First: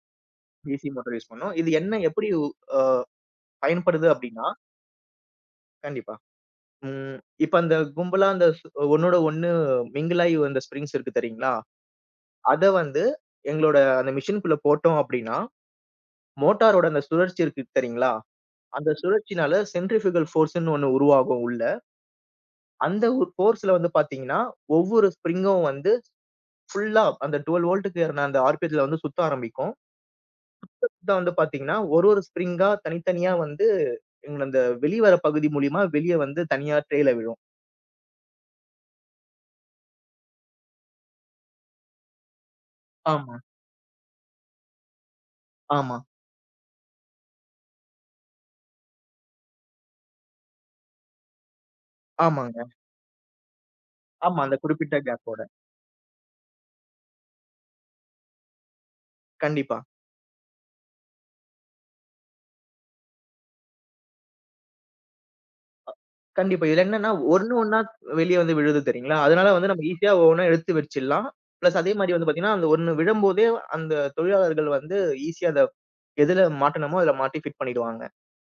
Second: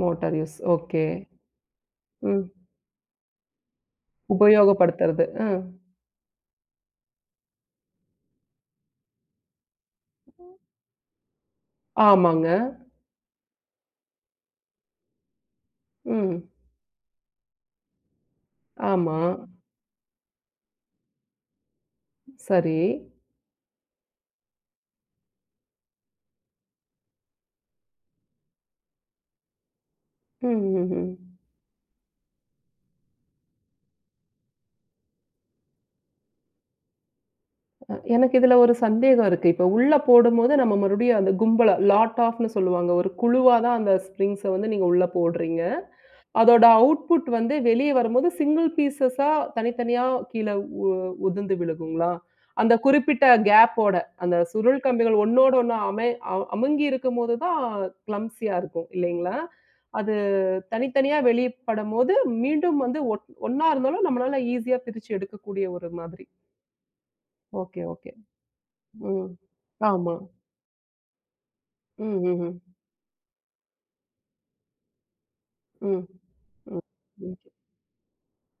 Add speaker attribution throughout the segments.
Speaker 1: Motor use.
Speaker 2: D C
Speaker 1: okay.
Speaker 2: Motor use பண்ணும். இது என்ன எப்படி உ
Speaker 1: ம்.
Speaker 2: ஆ பயன்படுது அப்படின்னா,
Speaker 1: உபயோகப்படுத்துறது, ம்.
Speaker 2: கண்டிப்பா. ம் இப்ப அந்த கும்பலா அந்த ஸ் ஒண்ணோடு ஒண்ணு மிங்கிலாயி வந்த ஸ்ப்ரிங்ஸ் இருக்கு தெரியுங்களா?
Speaker 1: ஆமாங்க.
Speaker 2: அத வந்து எங்களோட அந்த மெஷின்குள்ள போட்டோம் அப்படின்னா
Speaker 1: ம்.
Speaker 2: மோட்டாரோட அந்த சுழற்சி இருக்குது தெரியுங்களா? அந்த
Speaker 1: ஆமா.
Speaker 2: சுழற்சியினால சென்ட்ரிஃப்யூகல் ஃபோர்ஸுன்னு ஒண்ணு உருவாகும் உள்ள.
Speaker 1: சரி.
Speaker 2: அந்த ஒரு ஃபோர்ஸ்ல வந்து பார்த்தீங்கன்னா ஒவ்வொரு ஸ்ப்ரிங்கும் வந்து ஃபுல்லா அந்த 12 வோல்ட்டுக்கேறுன அந்த ஆர்.பி.எத்துல வந்து சுத்த ஆரம்பிக்கும்.
Speaker 1: ம்.
Speaker 2: சுத்த,
Speaker 1: ம்,
Speaker 2: சுத்த வந்து
Speaker 1: ம்.
Speaker 2: பார்த்தீங்கன்னா ஒரு ஒரு ஸ்ப்ரிங்கா தனித்தனியா வந்து, எங்க அந்த வெளிவர பகுதி மூலியமா வெளிய வந்து தனியா ட்ரேல விழும்.
Speaker 1: அ எனக்கு இதுல ஒரு சந்தேகம் இருக்கு. இப்ப உள்ள போடும்போது நம்ம மறுபடியும் அந்த கும்பல, லாட் ஆஃப்ன்னு சொல்லுவாங்க. ஒரு
Speaker 2: ஆமா.
Speaker 1: குழுவா தான் அந்த ஸ்பிரிங்ஸ வந்து நீங்க உள்ள போடுறீங்க.
Speaker 2: ஆமா.
Speaker 1: அதோட அவுட்புட் வந்து வெளிய வரும்போது சிங்கள் பீசஸா தனித்தனியா கீழே உ உதிர்ந்து விழுங்குங்களா?
Speaker 2: ஆமாங்க.
Speaker 1: அந்த குறிப்பிட்ட கேப் ஓட, அந்த
Speaker 2: ஆமா, அந்த
Speaker 1: சுருள்
Speaker 2: குறிப்பிட்ட
Speaker 1: கம்பிகள்
Speaker 2: கேப்போட.
Speaker 1: ஒண்ணோடு ஒண்ணு அமை அவ் அமுங்கியிருக்கும்போது தான் க்ளம்ப்சியா இருக்கும். இல்லைங்களா?
Speaker 2: கண்டிப்பா.
Speaker 1: அது தனித்தனியா வெளியப்படும்போது மீண்டும் வந்து ஒன் ஒண்ணா இருந்தாலும் நம்மளால ஈசியா பிரிச்சு எடுக்கக்கூடிய ஒரு மாதிரி.
Speaker 2: கண்டிப்பா. இதுல என்னன்னா ஒ ஒண்ணு ஒண்ணா
Speaker 1: ஓகே,
Speaker 2: த்
Speaker 1: ஓகே.
Speaker 2: வெளிய வந்து விழுது தெரியுங்களா?
Speaker 1: ம்.
Speaker 2: அதனால வந்து நம்ப ஈசியா
Speaker 1: ஆமா.
Speaker 2: ஒவ்வொண்ணா எடுத்து வெர்ச்சிரலாம். ப்ளஸ் அதே மாதிரி வந்து
Speaker 1: ம்ஹ்ம்.
Speaker 2: பாத்தீங்கன்னா அந்த ஒண்ணு விழும்போதே அந்த தொழிலாளர்கள் வந்து ஈசியா அத
Speaker 1: ம்.
Speaker 2: எதுல
Speaker 1: ம்.
Speaker 2: மாட்டணுமோ, அதுல
Speaker 1: ம்.
Speaker 2: மாட்டி ஃபிட் பண்ணிடுவாங்க.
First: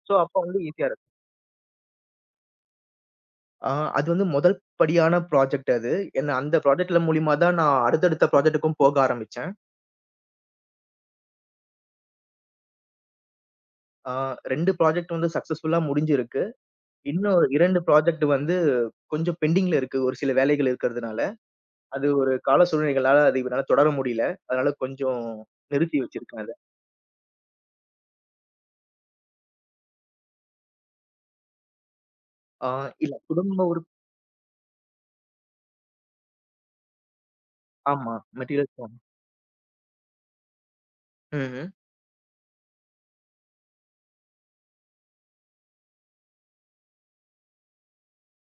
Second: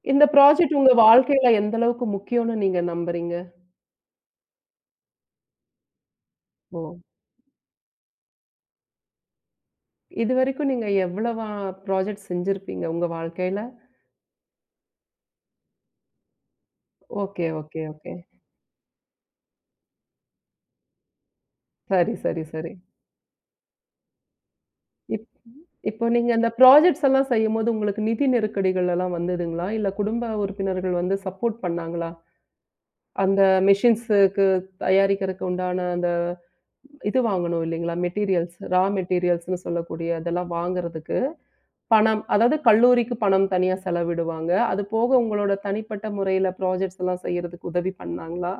Speaker 2: சோ,
Speaker 1: இந்த
Speaker 2: அப்ப வந்து
Speaker 1: ப்ராஜெக்ட்
Speaker 2: ஈசியா
Speaker 1: உங்க
Speaker 2: இருக்கும்.
Speaker 1: வாழ்க்கையில எந்த அளவுக்கு முக்கியோன்னு நீங்க நம்புறீங்க?
Speaker 2: ஆ அது வந்து முதல் படியான ப்ராஜெக்ட் அது. என்ன அந்த
Speaker 1: ஓ.
Speaker 2: ப்ராஜெக்ட்ல மூலியமா தான் நான் அடுத்தடுத்த ப்ராஜெக்ட்டுக்கும் போக ஆரம்பிச்சேன்.
Speaker 1: இதுவரைக்கும் நீங்க எவ்வளவா ப்ராஜெக்ட் செஞ்சிருப்பீங்க உங்க வாழ்க்கையில?
Speaker 2: ஆ 2 ப்ராஜெக்ட் வந்து சக்ஸஸ்ஃபுள்ளா முடிஞ்சிருக்கு. இன்னும்
Speaker 1: ஓகே,
Speaker 2: 2
Speaker 1: ஓகே, ஓகே.
Speaker 2: ப்ராஜெக்ட் வந்து கொஞ்சம் பெண்டிங்ல இருக்கு, ஒரு சில வேலைகள் இருக்குறதுனால. அது
Speaker 1: சரி,
Speaker 2: ஒரு
Speaker 1: சரி,
Speaker 2: கால
Speaker 1: சரி.
Speaker 2: சூழ்நிலைகளால அது இப்ப என்னால தொடர முடியல. அதனால கொஞ்சம்
Speaker 1: இப்
Speaker 2: நிறுத்தி
Speaker 1: இப்ப நீங்க
Speaker 2: வச்சிருக்கேன்
Speaker 1: அந்த
Speaker 2: அதை.
Speaker 1: ப்ரொஜெக்ட்ஸ் எல்லாம் செய்யும்போது உங்களுக்கு நிதி நெருக்கடிகள் எல்லாம் வந்ததுங்களா? இல்ல குடும்ப உறுப்பினர்கள் வந்து சப்போர்ட் பண்ணாங்களா?
Speaker 2: ஆ இல்ல,
Speaker 1: அந்த
Speaker 2: குடும்ப உறுப்
Speaker 1: மெஷின்ஸுக்கு தயாரிக்கருக்கு உண்டான அந்த இது வாங்கணும். இல்லீங்களா?
Speaker 2: ஆமா
Speaker 1: மெட்டீரியல்ஸ்,
Speaker 2: மெட்டீரியல்ஸ் தான்.
Speaker 1: ராமெட்டீரியல்ஸ்ன்னு சொல்லக்கூடிய அதெல்லாம் வாங்குறதுக்கு,
Speaker 2: ம், ம்.
Speaker 1: பணம் அதாவது கல்லூரிக்குப் பணம் தனியா செலவிடுவாங்க. அது போக உங்களோட தனிப்பட்ட முறையில ப்ரோஜக்ட்ஸ் எல்லாம் செய்யறதுக்கு உதவி பண்ணாங்களா?